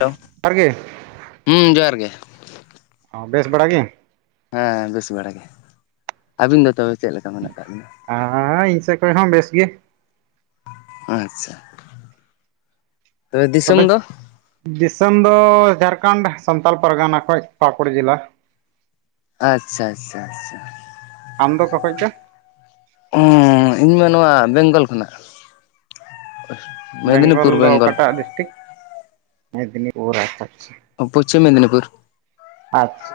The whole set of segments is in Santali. ᱦᱮᱞᱳ ᱟᱨ ᱜᱮ ᱦᱩᱸᱢ ᱡᱚᱦᱟᱨ ᱜᱮ ᱚᱸ ᱵᱮᱥ ᱵᱟᱲᱟ ᱜᱮ ᱦᱮᱸ ᱵᱮᱥ ᱵᱟᱲᱟ ᱜᱮ ᱟᱹᱵᱤᱱ ᱫᱚ ᱛᱚᱵᱮ ᱪᱮᱫ ᱞᱮᱠᱟ ᱢᱮᱱᱟᱜ ᱠᱟᱜ ᱵᱤᱱᱟ? ᱟᱭ ᱤᱧ ᱥᱮᱫ ᱠᱷᱚᱡ ᱦᱚᱸ ᱵᱮᱥ ᱜᱮ ᱟᱪᱪᱷᱟ ᱛᱚᱵᱮ ᱫᱤᱥᱚᱢ ᱫᱚ ᱫᱤᱥᱚᱢ ᱫᱚ ᱡᱷᱟᱲᱠᱷᱚᱸᱰ ᱥᱟᱱᱛᱟᱲ ᱯᱟᱨᱜᱟᱱᱟ ᱠᱷᱚᱱ ᱯᱟᱠᱩᱲ ᱡᱮᱞᱟ ᱟᱪᱪᱷᱟ ᱟᱪᱪᱷᱟ ᱟᱪᱪᱷᱟ ᱟᱢ ᱫᱚ ᱚᱠᱟ ᱠᱷᱚᱪ ᱪᱚ ᱤᱧᱢᱟ ᱱᱚᱣᱟ ᱵᱮᱝᱜᱚᱞ ᱠᱷᱚᱱᱟᱜ ᱵᱮᱝᱜᱚᱞ ᱫᱚ ᱚᱠᱟᱴᱟᱜ ᱰᱤᱥᱴᱤᱠ ᱢᱮᱫᱽᱱᱤᱯᱩᱨ ᱟᱪᱪᱷᱟ ᱟᱪᱪᱷᱟ ᱯᱚᱪᱷᱤᱢ ᱢᱮᱫᱽᱱᱤᱯᱩᱨ ᱟᱪᱪᱷᱟ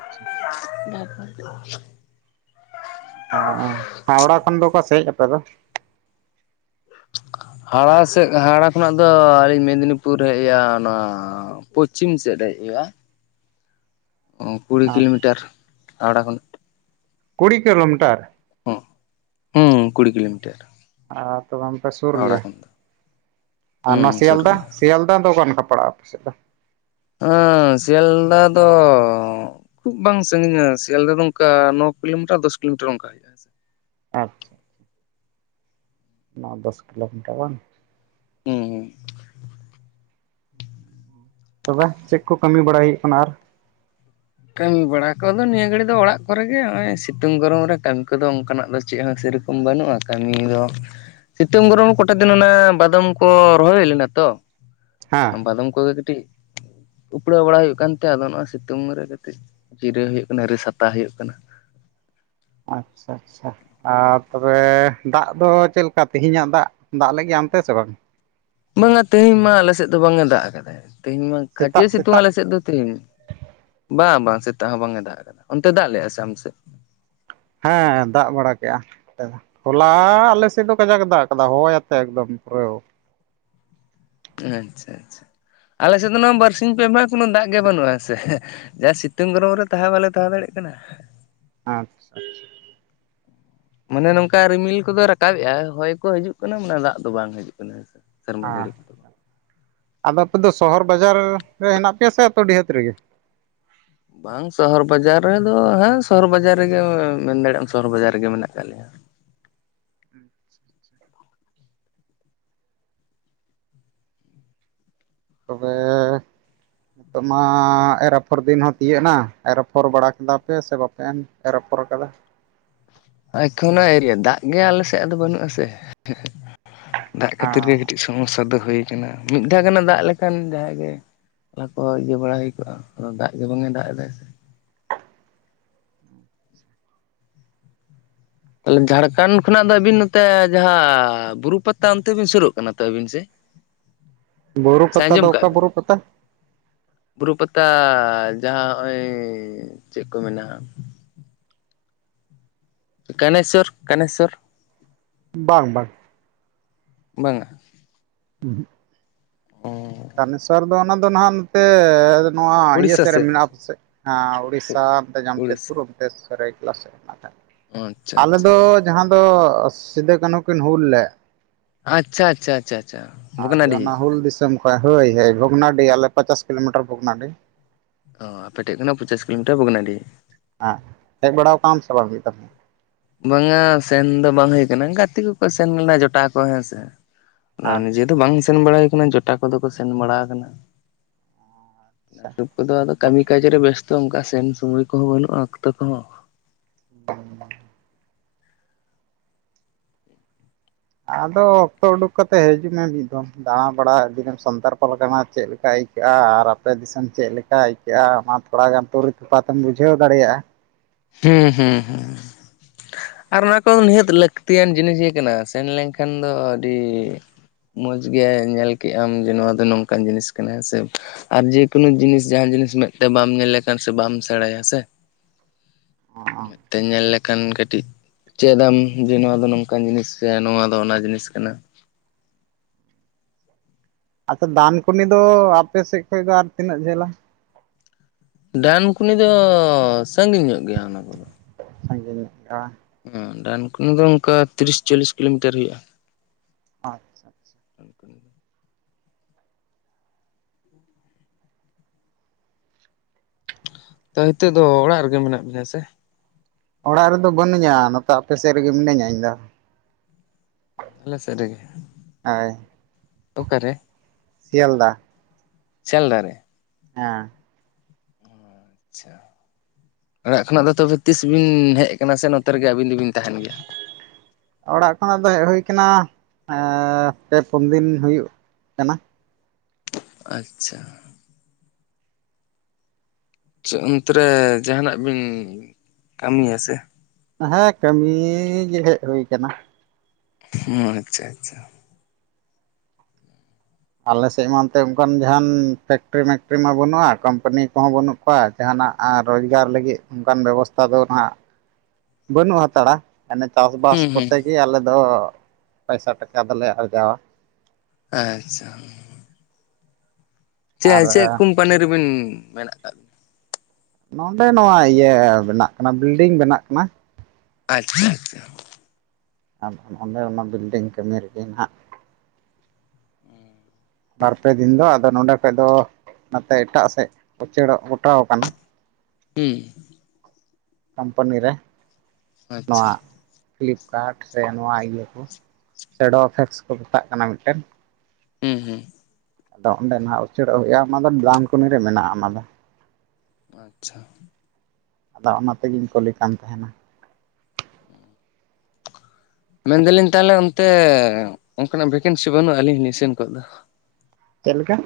ᱚ ᱦᱟᱣᱲᱟ ᱠᱷᱚᱱ ᱫᱚ ᱚᱠᱟ ᱥᱮᱫ ᱟᱯᱮ ᱫᱚ ᱦᱟᱣᱲᱟ ᱥᱮᱫ ᱦᱟᱣᱲᱟ ᱠᱷᱚᱱᱟᱜ ᱫᱚ ᱟᱹᱞᱤᱧ ᱢᱮᱫᱽᱱᱤᱯᱩᱨ ᱦᱮᱡᱼᱟ ᱚᱱᱟ ᱚ ᱯᱚᱪᱷᱤᱢ ᱥᱮᱫ ᱨᱮ ᱦᱮᱡ ᱦᱩᱭᱩᱜᱼᱟ ᱚ ᱠᱩᱲᱤ ᱟᱪᱪᱷᱟ ᱠᱤᱞᱳᱢᱤᱴᱟᱨ ᱦᱟᱣᱲᱟ ᱠᱷᱚᱱᱟᱜ ᱠᱩᱲᱤ ᱠᱤᱞᱳᱢᱤᱴᱟᱨ ᱦᱚᱸ ᱦᱩᱸ ᱠᱩᱲᱤ ᱠᱤᱞᱳᱢᱤᱴᱟᱨ ᱟᱨ ᱛᱚᱵᱮ ᱯᱮ ᱥᱩᱨ ᱦᱟᱣᱲᱟ ᱜᱮᱭᱟ ᱠᱷᱚᱱ ᱫᱚ ᱟᱨ ᱦᱩᱸ ᱱᱚᱣᱟ ᱥᱩᱨ ᱥᱤᱭᱟᱞᱫᱟ ᱜᱮᱭᱟ ᱥᱮᱭᱟᱞᱫᱟ ᱫᱚ ᱚᱠᱟ ᱱᱟᱠᱷᱟ ᱯᱟᱲᱟᱜᱼᱟ ᱥᱮᱛᱟ [unintelligible] ᱟ ᱥᱤᱭᱟᱞᱫᱟ ᱫᱚ ᱠᱷᱩᱵᱷᱵᱟᱝ ᱥᱟᱹᱜᱤᱧᱟ ᱥᱤᱭᱟᱞᱫᱟ ᱫᱚ ᱚᱱᱠᱟ ᱱᱚ ᱠᱤᱞᱳᱢᱤᱴᱟᱨ ᱫᱚᱥ ᱠᱤᱞᱳᱢᱤᱴᱟᱨ ᱚᱱᱠᱟ ᱦᱮᱸ ᱥᱮ ᱟᱪᱪᱷᱟ ᱱᱚ ᱫᱚᱥ ᱠᱤᱞᱳᱢᱤᱴᱟᱨ ᱜᱟᱱ ᱦᱩᱸ ᱦᱩᱸ ᱛᱚᱵᱮ ᱪᱮᱫ ᱠᱚ ᱠᱟᱹᱢᱤ ᱵᱟᱲᱟᱭ ᱦᱩᱭᱩᱜ ᱠᱟᱱᱟ ᱟᱨ ᱠᱟᱹᱢᱤ ᱵᱟᱲᱟ ᱠᱚᱫᱚ ᱱᱤᱭᱟᱹ ᱜᱷᱟᱹᱲᱤᱡ ᱫᱚ ᱚᱲᱟᱜ ᱠᱚᱨᱮ ᱜᱮ ᱱᱚᱜᱼᱚᱭ ᱥᱤᱛᱩᱝ ᱜᱚᱨᱚᱢ ᱨᱮ ᱠᱟᱹᱢᱤ ᱠᱚᱫᱚ ᱚᱱᱠᱟ ᱱᱟᱜ ᱫᱚ ᱪᱮᱫ ᱦᱚᱸ ᱥᱮᱨᱚᱠᱚᱢ ᱵᱟᱹᱱᱩᱜᱼᱟ ᱠᱟᱹᱢᱤ ᱫᱚ ᱥᱤᱛᱩᱝ ᱜᱚᱨᱚᱢ ᱠᱚᱴᱟ ᱫᱤᱱ ᱚᱱᱮ ᱵᱟᱫᱟᱢ ᱠᱚ ᱨᱚᱦᱚᱭ ᱦᱩᱭ ᱞᱮᱱᱟ ᱛᱚ ᱦᱮᱸ ᱚᱱᱟ ᱵᱟᱫᱟᱢ ᱠᱚᱜᱮ ᱠᱟᱹᱴᱤᱡ ᱩᱯᱲᱟᱹᱣ ᱵᱟᱲᱟ ᱦᱩᱭᱩᱜ ᱠᱟᱱ ᱛᱮ ᱟᱫᱚ ᱥᱤᱛᱩᱝ ᱨᱮ ᱠᱟᱹᱴᱤᱡ ᱡᱤᱨᱟᱹᱣ ᱦᱩᱭᱩᱜ ᱠᱟᱱᱟ ᱨᱤᱥ ᱦᱟᱛᱟᱣ ᱦᱩᱭᱩᱜ ᱠᱟᱱᱟ ᱟᱪᱪᱷᱟ ᱟᱪᱪᱷᱟ ᱟᱨ ᱛᱚᱵᱮ ᱫᱟᱜ ᱫᱚ ᱪᱮᱫ ᱞᱮᱠᱟ ᱛᱮᱦᱮᱸᱧ ᱟᱜ ᱫᱟᱜ ᱫᱟᱜ ᱞᱮᱜ ᱜᱮᱭᱟ ᱚᱱᱛᱮ ᱥᱮ ᱵᱟᱝ ᱵᱟᱝᱼᱟ ᱛᱮᱦᱮᱧ ᱢᱟ ᱟᱞᱮ ᱥᱮᱫ ᱫᱚ ᱵᱟᱝ ᱮ ᱫᱟᱜ ᱠᱟᱫᱟᱭ ᱛᱮᱦᱮᱧ ᱢᱟ ᱠᱷᱟᱪᱮ ᱥᱮᱛᱟᱜ ᱥᱤᱛᱩᱝ ᱥᱮᱛᱟᱜ ᱟᱞᱮ ᱥᱮᱫ ᱫᱚ ᱛᱮᱦᱤᱧ ᱵᱟᱝ ᱵᱟᱝ ᱥᱮᱛᱟᱜ ᱦᱚᱸ ᱵᱟᱝ ᱮ ᱫᱟᱜ ᱟᱠᱟᱫᱟ ᱚᱱᱛᱮ ᱫᱟᱜ ᱞᱮᱫᱼᱟ ᱥᱮ ᱟᱯᱮ ᱥᱮᱫ ᱦᱮᱸ ᱫᱟᱜ ᱵᱟᱲᱟ ᱠᱮᱫᱼᱟ ᱦᱚᱞᱟ ᱟᱞᱮ ᱥᱮᱫ ᱫᱚ ᱠᱟᱡᱟᱠ ᱮ ᱫᱟᱜ ᱠᱟᱫᱟ ᱦᱚᱭ ᱟᱛᱮᱫ ᱮᱠᱫᱚᱢ ᱯᱩᱨᱟᱹ ᱟᱪᱪᱷᱟ ᱟᱪᱪᱷᱟ ᱟᱞᱮ ᱥᱮᱫ ᱫᱚ ᱱᱚᱣᱟ ᱵᱟᱨᱥᱤᱧ ᱯᱮ ᱢᱟᱦᱟ ᱠᱳᱱᱳ ᱫᱟᱜ ᱜᱮ ᱵᱟᱹᱱᱩᱜ ᱟ ᱥᱮ ᱡᱟ ᱥᱤᱛᱩᱝ ᱜᱚᱨᱚᱢ ᱨᱮ ᱛᱟᱦᱮᱸ ᱵᱟᱞᱮ ᱛᱟᱦᱮᱸ ᱫᱟᱲᱮᱭᱟᱜ ᱠᱟᱱᱟ ᱟᱪᱷᱟ ᱟᱪᱪᱷᱟ ᱢᱟᱱᱮ ᱱᱚᱝᱠᱟ ᱨᱤᱢᱤᱞ ᱠᱚᱫᱚ ᱨᱟᱠᱟᱵ ᱮᱜᱼᱟ ᱦᱚᱭ ᱠᱚ ᱦᱤᱡᱩᱜ ᱠᱟᱱᱟ ᱢᱟᱱᱮ ᱫᱟᱜ ᱫᱚ ᱵᱟᱝ ᱦᱤᱡᱩᱜ ᱠᱟᱱᱟ ᱦᱮᱸᱥᱮ ᱦᱮᱸ ᱟᱫᱚ ᱟᱯᱮ ᱫᱚ ᱥᱚᱦᱚᱨ ᱵᱟᱡᱟᱨ ᱨᱮ ᱦᱮᱱᱟᱜ ᱯᱮ ᱭᱟ ᱥᱮ ᱟᱹᱛᱩ ᱰᱤᱦᱟᱹᱛ ᱨᱮᱜᱮ ᱵᱟᱝ ᱥᱚᱦᱚᱨ ᱵᱟᱡᱟᱨ ᱨᱮ ᱫᱚ ᱦᱮᱸ ᱥᱚᱦᱚᱨ ᱵᱟᱡᱟᱨ ᱨᱮ ᱜᱮ ᱢᱮᱱ ᱫᱟᱲᱮᱭᱟᱜᱼᱟᱢ ᱥᱚᱦᱚᱨ ᱵᱟᱡᱟᱨ ᱨᱮᱜᱮ ᱢᱮᱱᱟᱜ ᱟᱠᱟᱫ ᱞᱮᱭᱟ ᱛᱚᱵᱮ ᱱᱤᱛᱚᱜ ᱢᱟ ᱮᱨᱟᱯᱷᱚᱨ ᱫᱤᱱ ᱦᱚᱸ ᱛᱤᱭᱳᱟᱹᱜ ᱮᱱᱟ ᱮᱨ ᱟᱯᱷᱚᱨ ᱵᱟᱲᱟ ᱠᱮᱫᱟ ᱯᱮ ᱥᱮ ᱵᱟᱯᱮ [unintelligible] ᱮᱨ ᱟᱯᱷᱚᱨ ᱠᱟᱫᱟ ᱮᱠᱷᱚᱱᱳ ᱟᱭᱨᱤᱭᱟ ᱫᱟᱜ ᱜᱮ ᱟᱞᱮ ᱥᱮᱫ ᱫᱚ ᱵᱟᱹᱱᱩᱜ ᱟᱥᱮ ᱫᱟᱜ ᱠᱷᱟᱹᱛᱤᱨ ᱜᱮ ᱦᱮᱸ ᱠᱟᱹᱴᱤᱡ ᱥᱚᱢᱚᱥᱥᱟ ᱫᱚ ᱦᱩᱭ ᱠᱟᱱᱟ ᱢᱤᱫ ᱫᱷᱟᱣ ᱜᱟᱱ ᱮ ᱫᱟᱜ ᱞᱮᱠᱷᱟᱱ ᱡᱟᱦᱟᱸᱭ ᱜᱮ [unintelligible] ᱤᱭᱟᱹ ᱵᱟᱲᱟ ᱦᱩᱭ ᱠᱚᱜᱼᱟ ᱟᱫᱚ ᱫᱟᱜ ᱜᱮ ᱵᱟᱝ ᱮ ᱫᱟᱜ ᱮᱫᱟᱭ ᱥᱮ ᱛᱟᱦᱚᱞᱮ ᱡᱷᱟᱲᱠᱷᱚᱱᱰ ᱠᱷᱚᱱᱟᱜ ᱫᱚ ᱟᱹᱵᱤᱱ ᱱᱚᱛᱮ ᱡᱟᱦᱟᱸ ᱵᱩᱨᱩ ᱯᱟᱛᱟ ᱚᱱᱛᱮ ᱵᱤᱱ ᱥᱩᱨᱚᱜ ᱠᱟᱱᱟ ᱛᱚ ᱟᱹᱵᱤᱱ ᱥᱮ [inaudible] ᱥᱮ ᱯᱟᱛᱟ ᱫᱚ ᱟᱸᱡᱚᱢ ᱠᱟᱜ ᱚᱠᱟ ᱵᱤᱱ ᱵᱩᱨᱩ ᱯᱟᱛᱟ ᱵᱩᱨᱩ ᱯᱟᱛᱟ ᱡᱟᱦᱟᱸ ᱱᱚᱜᱼᱚᱭ ᱪᱮᱫ ᱠᱚ ᱢᱮ ᱠᱟᱱᱟᱭᱥᱚᱨ ᱠᱟᱱᱟᱭᱥᱚᱨ ᱵᱟᱝ ᱵᱟᱝ ᱵᱟᱝᱟ ᱩᱦᱩᱜ [unintelligible] ᱠᱟᱱᱟᱭᱥᱚᱨ ᱫᱚ ᱚᱱᱟ ᱫᱚ ᱦᱟᱜ ᱱᱚ ᱛᱮ ᱱᱚᱣᱟ ᱤᱭᱟᱹ ᱥᱮᱫ ᱨᱮ ᱢᱮᱱᱟᱜ ᱟᱯᱮ ᱥᱮᱫ ᱩᱲᱤᱥ ᱥᱟ ᱡᱟᱢᱥᱮᱫᱽᱯᱩᱨ ᱩᱲᱤᱥᱥᱟ [unintelligible] ᱥᱨᱟᱭᱠᱮᱞᱟ ᱥᱮᱫ ᱟᱪᱪᱷᱟ ᱟᱞᱮ ᱟᱪᱪᱷᱟ ᱫᱚ ᱡᱟᱦᱟᱸ ᱫᱚ ᱥᱤᱫᱩ ᱠᱟᱹᱱᱦᱩ ᱠᱤᱱ ᱦᱩᱞ ᱞᱮᱫ ᱟᱪᱪᱷᱟ ᱟᱪᱪᱷᱟ ᱞᱮᱫ ᱵᱷᱩᱜᱽᱱᱟᱰᱤ ᱚᱱᱟ ᱦᱩᱞ ᱫᱤᱥᱚᱢ ᱦᱳᱭ ᱦᱳᱭ ᱵᱷᱚᱜᱽᱱᱟᱰᱤ ᱟᱞᱮ ᱯᱚᱪᱟᱥ ᱠᱤᱞᱳ ᱢᱤᱴᱟᱨ ᱵᱷᱚᱜᱽᱱᱟᱰᱤ ᱚ ᱟᱯᱮ ᱴᱷᱮᱡ ᱠᱷᱚᱱᱟᱡ ᱯᱚᱪᱟᱥ ᱠᱤᱞᱳᱢᱤᱴᱟᱨ ᱵᱟᱜᱽᱱᱟᱰᱤ ᱦᱮᱸ ᱦᱮᱡ ᱵᱟᱲᱟ ᱠᱟᱜ ᱟᱢ ᱥᱮ ᱵᱟᱝ ᱦᱩᱭᱩᱜ ᱛᱟᱢᱟ ᱵᱟᱝᱼᱟ ᱥᱮᱱ ᱫᱚ ᱵᱟᱝ ᱦᱩᱭ ᱠᱟᱱᱟ ᱜᱟᱛᱮ ᱠᱚ ᱠᱚ ᱥᱮᱱ ᱞᱮᱱᱟ ᱡᱚᱴᱟᱣ ᱠᱚ ᱦᱮᱸ ᱥᱮ ᱟᱨ ᱱᱤᱡᱮ ᱟᱪᱪᱷᱟ ᱫᱚ ᱵᱟᱝ ᱥᱮᱱ ᱵᱟᱲ ᱦᱩᱭ ᱠᱟᱱᱟ ᱡᱚᱴᱟᱣ ᱠᱚ ᱫᱚ ᱠᱚ ᱥᱮᱱ ᱵᱟᱲ ᱠᱟᱱᱟ ᱟᱪᱪᱷᱟ [unintelligible] ᱠᱚᱫᱚ ᱟᱫᱚ ᱠᱟᱹᱢᱤ ᱠᱟᱡᱽ ᱨᱮ ᱵᱮᱥᱛᱚ ᱚᱱᱠᱟ ᱥᱮᱱ ᱥᱚᱢᱚᱭ ᱠᱚᱦᱚᱸ ᱵᱟᱹᱱᱩᱜᱼᱟ ᱚᱠᱛᱚ ᱠᱚᱦᱚᱸ [inaudible] ᱟᱫᱚ ᱚᱠᱛᱚ ᱩᱰᱩᱠ ᱠᱟᱛᱮᱫ ᱦᱤᱡᱩᱜ ᱢᱮ ᱢᱤᱫ ᱫᱷᱚᱢ ᱫᱟᱬᱟ ᱵᱟᱲᱟ ᱟᱹᱰᱤ ᱢᱮ ᱥᱟᱱᱛᱟᱲ ᱯᱟᱨᱜᱟᱱᱟ ᱪᱮᱫ ᱞᱮᱠᱟ ᱟᱹᱠᱟᱹᱜᱼᱟ ᱟᱨ ᱟᱯᱮ ᱫᱤᱥᱚᱢ ᱪᱮᱫ ᱞᱮᱠᱟ ᱟᱹᱭᱠᱟᱹᱜᱼᱟ ᱚᱱᱟ ᱛᱷᱚᱲᱟ ᱜᱟᱱ ᱛᱩᱨᱤ ᱛᱚᱯᱷᱟ ᱛᱮᱢ ᱵᱩᱡᱷᱟᱹᱣ ᱫᱟᱲᱮᱭᱟᱜᱼᱟ ᱦᱩᱸ ᱦᱩᱸ ᱦᱩᱸ ᱟᱨ ᱚᱱᱟ ᱠᱚ ᱦᱚ ᱱᱤᱦᱟᱹᱛ ᱞᱟᱹᱠᱛᱤ ᱭᱟᱱ ᱡᱤᱱᱤᱥ ᱜᱮ ᱠᱟᱱᱟ ᱥᱮᱱ ᱞᱮᱱ ᱠᱷᱟᱱ ᱫᱚ ᱟᱹᱰᱤ ᱢᱚᱸᱡᱽ ᱜᱮ ᱧᱮᱞ ᱠᱮᱫ ᱟᱢ ᱡᱮ ᱱᱚᱣᱟ ᱫᱚ ᱱᱚᱝ ᱠᱟᱱ ᱡᱤᱱᱤᱥ ᱠᱟᱱᱟ ᱦᱮᱥᱮ ᱟᱨ ᱡᱮ ᱠᱳᱱᱳ ᱡᱤᱱᱤᱥ ᱡᱟᱦᱟᱸᱱ ᱡᱤᱱᱤᱥ ᱢᱮᱫ ᱛᱮ ᱵᱟᱢ ᱧᱮᱞ ᱞᱮᱠᱷᱟᱱ ᱥᱮ ᱵᱟᱢ ᱥᱮᱬᱟᱭᱟ ᱥᱮ ᱚ ᱢᱮᱫ ᱛᱮ ᱧᱮᱞ [unintelligible] ᱠᱷᱟᱱ ᱠᱟᱹᱴᱤᱡ ᱪᱮᱫᱟᱢ ᱡᱮ ᱱᱚᱣᱟ ᱫᱚ ᱱᱚᱝᱠᱟᱱ ᱡᱤᱱᱤᱥ ᱥᱮ ᱱᱚᱣᱟ ᱫᱚ ᱚᱱᱟ ᱡᱤᱱᱤᱥ ᱠᱟᱱᱟ। ᱟᱫᱚ ᱫᱟᱱᱠᱩᱱᱤ ᱫᱚ ᱟᱯᱮ ᱥᱮᱫ ᱠᱷᱚᱡ ᱫᱚ ᱟᱨ ᱛᱤᱱᱟᱹᱜ ᱡᱷᱟᱹᱞᱟ? ᱫᱟᱱᱠᱩᱱᱤ ᱫᱚ ᱥᱟᱺᱜᱤᱧ ᱧᱚᱜ ᱜᱮᱭᱟ ᱚᱱᱟ ᱠᱚᱫᱚ। ᱥᱟᱹᱜᱤᱧ ᱧᱚᱜ ᱜᱮᱭᱟ। ᱦᱮᱸ ᱰᱟᱱᱠᱩᱱᱤ ᱫᱚ ᱚᱱᱠᱟ ᱛᱤᱨᱤᱥ ᱪᱚᱞᱞᱤᱥ ᱠᱤᱞᱳᱢᱤᱴᱟᱨ ᱦᱩᱭᱩᱜᱼᱟ। ᱟᱪᱪᱷᱟ ᱟᱪᱪᱷᱟ [inaudible] ᱛᱚ ᱦᱤᱛᱳᱜ ᱫᱚ ᱚᱲᱟᱜ ᱨᱮᱜᱮ ᱢᱮᱱᱟᱜ ᱵᱤᱱᱟ ᱥᱮ? ᱚᱲᱟᱜ ᱨᱮᱫᱚ ᱵᱟᱹᱱᱩᱧᱟ ᱱᱚᱛᱮ ᱟᱯᱮ ᱥᱮᱫ ᱨᱮᱜᱮ ᱢᱤᱱᱟᱹᱧᱟ ᱤᱧ ᱫᱚ। ᱟᱞᱮ ᱥᱮᱫ ᱨᱮᱜᱮ ᱦᱳᱭ ᱚᱠᱟᱨᱮ ᱥᱤᱭᱟᱞᱫᱟ ᱥᱤᱭᱟᱞᱫᱟ ᱨᱮ ᱦᱮᱸ ᱟᱪᱪᱷᱟ ᱚᱲᱟᱜ ᱠᱷᱚᱱᱟᱜ ᱫᱚ ᱛᱚᱵᱮ ᱛᱤᱥ ᱵᱤᱱ ᱦᱮᱡ ᱟᱠᱟᱱᱟ ᱥᱮ ᱱᱚᱛᱮ ᱨᱮᱜᱮ ᱟᱹᱵᱤᱱ ᱫᱚᱵᱤᱱ ᱛᱟᱦᱮᱱ ᱜᱮᱭᱟ? ᱚᱲᱟᱜ ᱠᱷᱚᱱᱟᱜ ᱫᱚ ᱦᱮᱡ ᱦᱩᱭ ᱠᱟᱱᱟ ᱮᱻ ᱯᱮ ᱯᱩᱱ ᱫᱤᱱ ᱦᱩᱭᱩᱜ ᱠᱟᱱᱟ। ᱟᱪᱪᱷᱟ ᱪᱮᱫ ᱚᱱᱛᱮ ᱨᱮ ᱡᱟᱦᱟᱱᱟᱜ ᱵᱤᱱ ᱠᱟᱹᱢᱤᱭᱟ ᱥᱮ? ᱦᱮᱸ ᱠᱟᱹᱢᱤᱻ ᱜᱮ ᱦᱮᱡ ᱦᱩᱭ ᱟᱠᱟᱱᱟ। ᱦᱚᱸᱻ ᱟᱪᱪᱷᱟ ᱟᱪᱪᱷᱟ ᱟᱞᱮᱥᱮᱫ ᱢᱟ ᱚᱱᱛᱮ ᱚᱱᱠᱟᱱ ᱡᱟᱦᱟᱱ ᱯᱷᱮᱠᱴᱨᱤ ᱢᱮᱮᱠᱴᱨᱤ ᱢᱟ ᱵᱟᱹᱱᱩᱜᱼᱟ ᱠᱳᱢᱯᱟᱱᱤ ᱠᱚᱦ ᱵᱟᱹᱱᱩᱜ ᱠᱚᱣᱟ ᱡᱟᱦᱟᱱᱟᱜ ᱟᱨ ᱨᱳᱡᱽᱜᱟᱨ ᱞᱟᱹᱜᱤᱫ ᱚᱱᱠᱟᱱ ᱵᱮᱵᱚᱥᱛᱷᱟ ᱫᱚ ᱱᱷᱟᱜ ᱼᱼ ᱵᱟᱹᱱᱩᱜ ᱦᱟᱛᱟᱲᱟ ᱢᱟᱱᱮ ᱪᱟᱥᱵᱟᱥ ᱦᱩᱸ ᱦᱩᱸ ᱠᱚᱛᱮ ᱜᱮ ᱟᱞᱮᱫᱚ ᱯᱟᱭᱥᱟ ᱴᱟᱠᱟ ᱫᱚᱞᱮ ᱟᱨᱡᱟᱣᱟ। ᱟᱪᱪᱷᱟ ᱪᱮᱭ ᱟᱨ ᱪᱮᱫ ᱠᱳᱢᱯᱟᱱᱤ ᱨᱮᱵᱤᱱ ᱢᱮᱱᱟᱜ ᱠᱟᱜ ᱵᱤᱱᱟ? ᱱᱚᱰᱮ ᱱᱚᱣᱟ ᱤᱭᱟᱹ ᱵᱮᱱᱟᱜ ᱠᱟᱱᱟ ᱵᱤᱞᱰᱤᱝ ᱵᱮᱱᱟᱜ ᱠᱟᱱᱟ। ᱟᱪᱪᱷᱟ ᱟᱪᱪᱷᱟ ᱟᱫᱚ ᱱᱚᱰᱮ ᱚᱱᱟ ᱵᱤᱞᱰᱤᱝ ᱠᱟᱹᱢᱤ ᱨᱮᱜᱮ ᱱᱟᱦᱟᱜ᱾ ᱵᱟᱨᱯᱮ ᱫᱤᱱ ᱫᱚ ᱟᱫᱚ ᱱᱚᱰᱮ ᱠᱷᱚᱡ ᱫᱚ ᱱᱚᱛᱮ ᱮᱴᱟᱜ ᱥᱮᱫ ᱩᱪᱟᱹᱲᱚᱜ ᱜᱚᱴᱟᱣ ᱠᱟᱱᱟ। ᱦᱮᱸ ᱠᱳᱢᱯᱟᱱᱤ ᱨᱮ ᱟᱪᱪᱷᱟ ᱱᱚᱣᱟ ᱯᱷᱤᱞᱤᱯᱠᱟᱨᱴ ᱥᱮ ᱱᱚᱣᱟ ᱤᱭᱟᱹ ᱠᱚ ᱥᱮ ᱰᱳᱯᱷᱮᱠᱥ ᱠᱚ ᱢᱮᱛᱟᱜ ᱠᱟᱱᱟ ᱢᱤᱫᱴᱮᱱ। ᱦᱩᱸ ᱦᱩᱸ ᱟᱫᱚ ᱚᱸᱰᱮ ᱱᱷᱟᱜ ᱩᱪᱟᱹᱲᱚᱜ ᱦᱩᱭᱩᱜᱼᱟ ᱚᱱᱟ ᱫᱚ ᱰᱨᱟᱢᱠᱚᱱᱤ ᱨᱮ ᱢᱮᱱᱟᱜᱼᱟ ᱚᱱᱟ ᱫᱚ। ᱟᱪᱪᱷᱟ ᱟᱫᱚ ᱚᱱᱟ ᱛᱮ ᱜᱤᱧ ᱠᱩᱞᱤ ᱠᱟᱱ ᱛᱟᱦᱮᱸᱱᱟ। ᱢᱮᱱ ᱮᱫᱟᱞᱤᱧ ᱛᱟᱦᱟᱞᱮ ᱚᱱᱛᱮ ᱚᱱᱠᱟᱱᱟᱜ ᱵᱷᱮᱠᱮᱱᱥᱤ ᱵᱟᱹᱱᱩᱜᱼᱟ? ᱟᱹᱞᱤᱧ ᱦᱚᱸᱞᱤᱧ ᱥᱮᱱ ᱠᱚᱜ ᱫᱚ। ᱪᱮᱫ ᱞᱮᱠᱟ?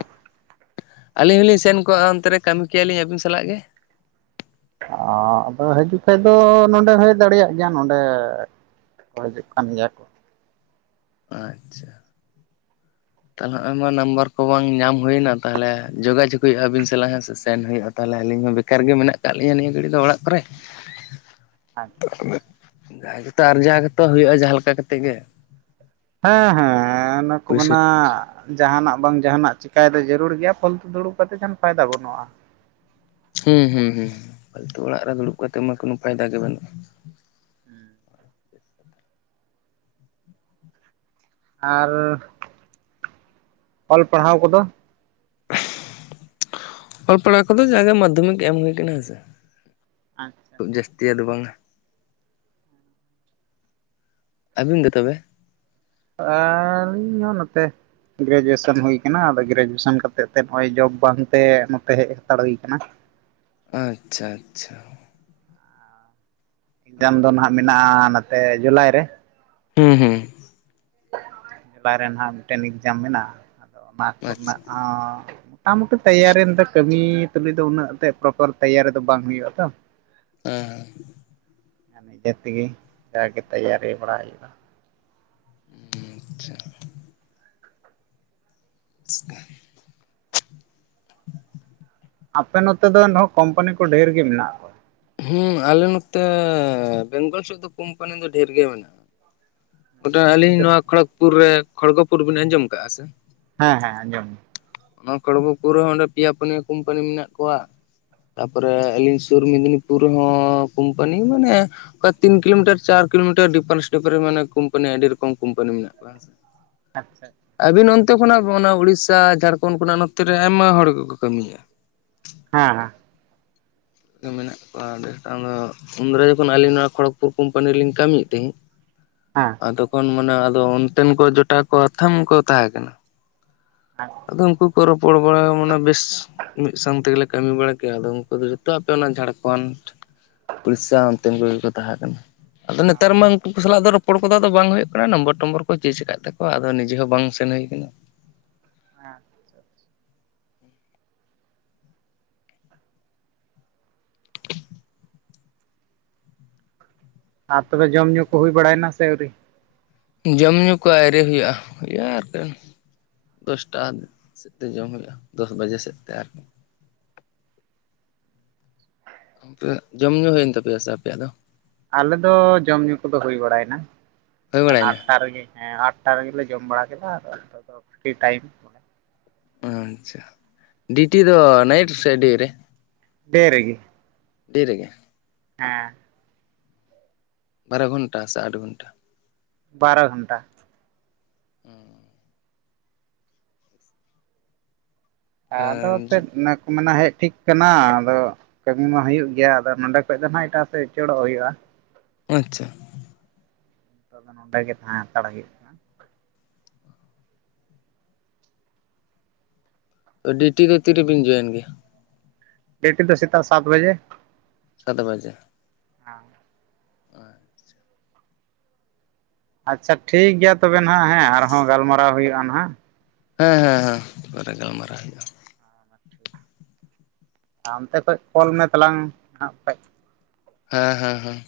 ᱟᱹᱞᱤᱧ ᱦᱚᱞᱤᱧ ᱥᱮᱱ ᱠᱚᱜᱼᱟ ᱚᱱᱛᱮ ᱨᱮ ᱠᱟᱹᱢᱤ ᱠᱮᱭᱟ ᱞᱤᱧ ᱟᱹᱵᱤᱱ ᱥᱟᱞᱟᱜ ᱜᱮ। ᱚ ᱟᱫᱚ ᱦᱤᱡᱩᱜ ᱠᱷᱟᱱ ᱫᱚ ᱱᱚᱸᱰᱮ ᱦᱮᱡ ᱫᱟᱲᱮᱭᱟᱜ ᱜᱮᱭᱟ ᱱᱚᱰᱮ ᱼᱼ ᱠᱷᱚᱡᱚᱜ ᱠᱟᱱ ᱜᱮᱭᱟ ᱠᱚ। ᱟᱪᱪᱷᱟ ᱛᱟᱦᱟᱞᱮ ᱦᱚᱸᱜ-ᱚᱭ ᱢᱟ ᱱᱟᱢᱵᱟᱨ ᱠᱚ ᱵᱟᱝ ᱧᱟᱢ ᱦᱩᱭᱮᱱᱟ ᱛᱟᱦᱟᱞᱮ ᱡᱳᱜᱟᱡᱳᱜᱽ ᱦᱩᱭᱩᱜᱼᱟ ᱟᱹᱵᱤᱱ ᱥᱟᱞᱟᱜ ᱦᱮᱸ ᱥᱮ ᱥᱮᱱ ᱦᱩᱭᱩᱜᱼᱟ ᱛᱟᱦᱟᱞᱮ ᱟᱹᱞᱤᱧ ᱦᱚᱸ ᱵᱮᱠᱟᱨ [inaudible] ᱠᱟᱨ ᱜᱮ ᱢᱮᱱᱟᱜ ᱟᱠᱟᱫ ᱞᱤᱧᱟ ᱱᱤᱭᱟᱹ ᱜᱷᱟᱹᱲᱤ ᱫᱚ ᱚᱲᱟᱜ ᱠᱚᱨᱮ। ᱟᱪᱪᱷᱟ [inaudible] ᱡᱟᱦᱟᱸ ᱜᱮᱛᱚ ᱟᱨᱡᱟᱣ ᱜᱮᱛᱚ ᱦᱩᱭᱩᱜᱼᱟ ᱡᱟᱦᱟᱸ ᱞᱮᱠᱟ ᱠᱟᱛᱮ ᱜᱮ। ᱦᱮᱸ ᱦᱮᱸ ᱚᱱᱟ ᱠᱚ ᱯᱩᱭᱥᱟᱹ ᱢᱮᱱᱟ ᱼᱼ ᱡᱟᱦᱟᱸᱱᱟᱜ ᱵᱟᱝ ᱡᱟᱦᱟᱸᱱᱟᱜ ᱪᱤᱠᱟᱹᱭ ᱫᱚ ᱡᱟᱹᱨᱩᱲ ᱜᱮᱭᱟ ᱯᱷᱟᱹᱞᱛᱩ ᱫᱩᱲᱩᱵ ᱠᱟᱛᱮ ᱡᱟᱦᱟᱸᱱ ᱯᱷᱟᱭᱫᱟ ᱵᱟᱹᱱᱩᱜᱼᱟ ᱦᱩᱸ ᱦᱩᱸ ᱦᱩᱸ ᱯᱷᱟᱹᱞᱛᱩ ᱚᱲᱟᱜ ᱨᱮ ᱫᱩᱲᱩᱵ ᱠᱟᱛᱮ ᱢᱟ ᱠᱳᱱᱳ ᱯᱷᱟᱭᱫᱟ ᱜᱮ ᱵᱟᱹᱱᱩᱜᱼᱟ ᱦᱩᱸ ᱟᱨ ᱚᱞ ᱯᱟᱲᱦᱟᱣ ᱠᱚᱫᱚ ᱚᱞ ᱯᱟᱲᱦᱟᱣ ᱠᱚᱫᱚ ᱡᱟᱜᱮ ᱢᱟᱫᱽᱫᱷᱚᱢᱤᱠ ᱮᱢ ᱦᱩᱭᱩᱠᱟᱱᱟ ᱦᱮᱸᱥᱮ ᱟᱪᱪᱷᱟ ᱠᱷᱩᱵ ᱟᱪᱪᱷᱟ ᱡᱟᱹᱥᱛᱤᱭᱟ ᱫᱚ ᱵᱟᱝᱟ ᱟᱹᱵᱤᱱ ᱫᱚ ᱛᱚᱵᱮ ᱟᱹᱞᱤᱧ ᱦᱚᱸ ᱱᱚᱛᱮ ᱜᱨᱮᱡᱩᱭᱮᱥᱚᱱ ᱦᱩᱭ ᱟᱠᱟᱱᱟ ᱟᱫᱚ ᱜᱨᱮᱡᱩᱭᱮᱥᱚᱱ ᱠᱟᱛᱮᱫ ᱛᱮ ᱱᱚᱜᱼᱚᱭ ᱡᱚᱵ ᱵᱟᱝᱛᱮ ᱱᱚᱛᱮ ᱦᱮᱡ ᱦᱟᱛᱟᱲ ᱦᱩᱭ ᱟᱠᱟᱱᱟ ᱟᱪᱪᱷᱟ ᱟᱪᱪᱷᱟ ᱮᱠᱡᱟᱢ ᱫᱚ ᱦᱩᱸ ᱱᱟᱦᱟᱜ ᱢᱮᱱᱟᱜᱼᱟ ᱱᱚᱛᱮ ᱡᱩᱞᱟᱭ ᱨᱮ ᱦᱩᱸ ᱦᱩᱸ ᱡᱩᱞᱟᱭ ᱨᱮ ᱱᱟᱦᱟᱸᱜ ᱢᱤᱫᱴᱮᱱ ᱮᱠᱡᱟᱢ ᱢᱮᱱᱟᱜᱼᱟ ᱟᱫᱚ ᱚᱱᱟ ᱟᱪᱪᱷᱟ ᱠᱚᱨᱮᱱᱟᱜ ᱦᱚᱸ ᱢᱳᱴᱟᱢᱩᱴᱤ ᱛᱮᱭᱟᱨᱤ ᱫᱚ ᱠᱟᱹᱢᱤ ᱛᱩᱞᱩᱡ ᱫᱚ ᱩᱱᱟᱹᱜ ᱛᱮ ᱯᱨᱚᱯᱟᱨ ᱛᱮᱟᱨᱤ ᱫᱚ ᱵᱟᱝ ᱦᱩᱭᱩᱜᱼᱟ ᱛᱚ ᱦᱮᱸᱮ ᱱᱤᱡᱮ ᱛᱮᱜᱮ ᱡᱟᱜᱮ ᱛᱮᱭᱟᱨᱤ ᱵᱟᱲᱟ ᱦᱩᱭᱩᱜᱼᱟ ᱟᱪᱪᱷᱟ [inaudible] [unintelligible] ᱟᱯᱮ ᱱᱚᱛᱮ ᱫᱚ ᱮᱱᱦᱚᱸ ᱠᱳᱢᱯᱟᱱᱤ ᱠᱚ ᱰᱷᱮᱨ ᱜᱮ ᱢᱮᱱᱟᱜᱼᱟ ᱦᱮᱸ ᱟᱞᱮ ᱱᱚᱛᱮ ᱵᱮᱝᱜᱚᱞ ᱥᱮᱫ ᱫᱚ ᱠᱳᱢᱯᱟᱱᱤ ᱫᱚ ᱰᱷᱮᱨ ᱜᱮ ᱢᱮᱱᱟᱜᱼᱟ ᱜᱚᱴᱟ ᱟᱹᱞᱤᱧ ᱦᱮᱸᱥᱮ? ᱱᱚᱣᱟ ᱠᱷᱚᱲᱚᱜᱽᱯᱩᱨ ᱨᱮ ᱠᱷᱚᱲᱜᱚᱯᱩᱨ ᱵᱤᱱ ᱟᱸᱡᱚᱢ ᱟᱠᱟᱫᱼᱟ ᱥᱮ ᱦᱮᱸ ᱦᱮᱸ ᱟᱸᱡᱚᱢ ᱚᱱᱟ ᱠᱚᱲᱜᱚᱯᱩᱨ ᱨᱮᱦᱚᱸ ᱚᱸᱰᱮ ᱯᱮᱭᱟ ᱯᱩᱱᱭᱟᱟᱹ ᱠᱳᱢᱯᱟᱱᱤ ᱢᱮᱱᱟᱜ ᱠᱚᱣᱟ ᱛᱟᱯᱚᱨᱮ ᱟᱹᱞᱤᱧ ᱥᱩᱨ ᱢᱮᱫᱽᱱᱤᱯᱩᱨ ᱨᱮᱦᱚᱸ ᱠᱳᱢᱯᱟᱱᱤ ᱢᱟᱱᱮ ᱚᱱᱠᱟ ᱛᱤᱱ ᱠᱤᱞᱳᱢᱤᱴᱟᱨ ᱪᱟᱨ ᱠᱤᱞᱳᱢᱤᱴᱟᱨ ᱰᱤᱯᱷᱟᱨᱮᱱᱥ ᱰᱤᱯᱟᱨᱥ ᱢᱟᱱ ᱠᱳᱢᱯᱟᱱᱤ ᱟᱹᱰᱤ ᱨᱚᱠᱚᱢ ᱠᱳᱢᱯᱟᱱᱤ ᱢᱮᱱᱟᱜ ᱠᱚᱣᱟ ᱟᱪᱪᱷᱟ ᱟᱹᱵᱤᱱ ᱚᱱᱛᱮ ᱠᱷᱚᱱᱟᱜ ᱚᱱᱟ ᱩᱲᱤᱥᱥᱟ ᱡᱷᱟᱲᱠᱷᱚᱸᱰ ᱠᱷᱚᱱᱟᱜ ᱱᱚᱛᱮᱨᱮ ᱟᱭᱢᱟ ᱦᱚᱲ ᱜᱮᱠᱚ ᱠᱟᱹᱢᱤᱭᱮᱫ-ᱟ ᱦᱮᱸ ᱦᱮᱸ ᱢᱮᱱᱟᱜ ᱠᱚᱣᱟ ᱟᱰᱤ ᱜᱚᱴᱟᱝ ᱟᱫᱚ ᱩᱱ ᱫᱟᱨᱟ ᱡᱚᱠᱷᱚᱱ ᱟᱹᱞᱤᱧ ᱱᱚᱣᱟ ᱠᱷᱚᱲᱚᱜᱽᱯᱩᱨ ᱠᱳᱢᱯᱟᱱᱤ ᱨᱮᱞᱤᱧ ᱠᱟᱹᱢᱤᱭᱮᱫ ᱛᱤᱦᱤᱜ ᱦᱮᱸ ᱟ ᱛᱚᱠᱷᱚᱱ ᱢᱟᱱᱮ ᱟᱫᱚ ᱚᱱᱛᱮᱱ ᱠᱚ ᱡᱚᱴᱟ ᱠᱚ ᱟᱛᱷᱟᱢ ᱠᱚ ᱛᱟᱦᱮᱸ ᱠᱟᱱᱟ ᱦᱟᱸ ᱟᱫᱚ ᱩᱱᱠᱩ ᱠᱚ ᱨᱚᱯᱚᱲ ᱵᱟᱲᱟ ᱢᱟᱱᱮ ᱵᱮᱥ ᱢᱤᱫ ᱥᱟᱝ ᱛᱮᱜᱮ ᱞᱮ ᱠᱟᱹᱢᱤ ᱵᱟᱲᱟ ᱠᱮᱭᱟ ᱟᱫᱚ ᱩᱱᱠᱩ ᱫᱚ ᱡᱷᱚᱛᱚ ᱟᱯᱮ ᱚᱱᱟ ᱡᱷᱟᱲᱠᱷᱚᱸᱰ ᱩᱲᱤᱥᱥᱟ ᱚᱱᱛᱮᱱ ᱠᱚ ᱜᱮ ᱠᱚ ᱛᱟᱸᱦᱮ ᱠᱟᱱᱟ ᱟᱫᱚ ᱱᱮᱛᱟᱨ ᱢᱟᱝ ᱩᱝᱠᱩ ᱥᱟᱞᱟᱜ ᱫᱚ ᱨᱚᱯᱚᱲ ᱠᱚᱫᱚ ᱟᱫᱚ ᱵᱟᱝ ᱦᱩᱭᱩᱜ ᱠᱟᱱᱟ ᱱᱟᱢᱵᱚᱨ ᱴᱚᱢᱵᱚᱨ ᱠᱚ ᱪᱮᱡᱽ ᱠᱟᱜ ᱛᱟᱠᱚᱣᱟ ᱟᱫᱚ ᱱᱤᱡᱮ ᱦᱚᱸ ᱵᱟᱝ ᱥᱮᱱ ᱦᱩᱭᱠᱟᱱᱟ ᱦᱮᱸ [inaudible] ᱟᱨ ᱛᱚᱵᱮ ᱡᱚᱢ ᱧᱩ ᱠᱚ ᱦᱩᱭ ᱵᱟᱲᱟᱭ ᱱᱟ ᱥᱮ ᱟᱹᱣᱨᱤ? ᱡᱚᱢ ᱧᱩ ᱠᱚ ᱟᱭᱨᱤ ᱦᱩᱭᱩᱜᱼᱟ ᱦᱩᱭᱩᱜᱼᱟ ᱟᱨᱠᱤ ᱫᱚᱥᱴᱟ ᱥᱮᱫ ᱛᱮ ᱡᱚᱢ ᱦᱩᱭᱩᱜᱼᱟ ᱫᱚᱥ ᱵᱟᱡᱮ ᱥᱮᱫ ᱛᱮ ᱟᱨᱠᱤ ᱡᱚᱢ ᱧᱩ ᱦᱩᱭᱮᱱ ᱛᱟᱯᱮᱭᱟ ᱥᱮ ᱟᱯᱮᱭᱟᱜ ᱫᱚ? ᱟᱞᱮ ᱫᱚ ᱡᱚᱢ ᱧᱩ ᱠᱩᱫᱚ ᱦᱩᱭ ᱵᱟᱲᱟᱭᱱᱟ ᱦᱩᱭ ᱦᱟᱱᱮ ᱵᱟᱲᱟᱭᱮᱱᱟ ᱟᱴᱴᱟ ᱨᱮᱜᱮ ᱦᱮᱸ ᱟᱴᱴᱟ ᱨᱮᱜᱮᱞᱮ ᱡᱚᱢ ᱵᱟᱲᱟ ᱠᱮᱫᱟ ᱟᱫᱚ ᱯᱷᱨᱤ ᱴᱟᱭᱤᱢ ᱟᱪᱪᱷᱟ ᱰᱤᱴᱤ ᱫᱚ ᱱᱟᱭᱤᱴ ᱥᱮ ᱰᱮ ᱨᱮ? ᱰᱮ ᱨᱮᱜᱮ ᱰᱮ ᱨᱮᱜᱮ ᱦᱮᱸ ᱵᱟᱨᱚ ᱜᱷᱚᱱᱴᱟ ᱥᱮ ᱟᱴ ᱜᱷᱚᱱᱴᱟ? ᱵᱟᱨᱚ ᱜᱷᱚᱱᱴᱟ ᱦᱸᱢ ᱟᱫᱚ ᱥᱮᱫ ᱱᱟᱠ ᱢᱟᱱᱟ ᱦᱮᱡ ᱴᱷᱤᱠ ᱠᱟᱱᱟ ᱟᱫᱚ ᱠᱟᱹᱢᱤ ᱢᱟ ᱦᱩᱭᱩᱜ ᱜᱮᱭᱟ ᱟᱫᱚ ᱱᱚᱸᱰᱮ ᱠᱷᱚᱡ ᱫᱚ ᱱᱟᱦᱟᱜ ᱤᱴᱟᱜ ᱥᱮᱫ ᱩᱪᱟᱹᱲᱚᱜ ᱦᱩᱭᱩᱜ-ᱟ ᱟᱪᱪᱷᱟ ᱱᱚᱸᱰᱮ ᱜᱮ ᱛᱟᱸᱦᱮ ᱦᱟᱛᱟᱲ ᱦᱩᱭᱩᱜ-ᱟ ᱛᱚ ᱰᱤᱴᱤ ᱫᱚ ᱛᱤᱨᱮᱵᱤᱱ ᱡᱚᱭᱮᱱ ᱜᱮᱭᱟ? ᱰᱤᱴᱤ ᱫᱚ ᱥᱮᱛᱟᱜ ᱥᱟᱛ ᱵᱟᱡᱮ ᱥᱟᱛ ᱵᱟᱡᱮ ᱦᱩᱸ ᱟᱪᱪᱷᱟ ᱴᱷᱤᱠ ᱜᱮᱭᱟ ᱛᱚᱵᱮ ᱱᱟᱦᱟᱜ ᱦᱮ ᱟᱨᱦᱚᱸ ᱜᱟᱞᱢᱟᱨᱟᱣ ᱦᱩᱭᱩᱜ-ᱟ ᱱᱟᱦᱟᱜ ᱦᱮᱸ ᱦᱮᱸ ᱦᱮᱸ ᱯᱚᱨᱮ ᱜᱟᱞᱢᱟᱨᱟᱣ ᱦᱩᱭᱩᱜ-ᱟ ᱴᱷᱤᱠ ᱟᱢ ᱛᱮ ᱠᱷᱚᱡ ᱠᱚᱞ ᱢᱮ ᱛᱟᱞᱟᱝ ᱦᱟᱸᱜ ᱠᱷᱟᱡ ᱦᱮᱸ ᱦᱮᱸ ᱦᱮᱸ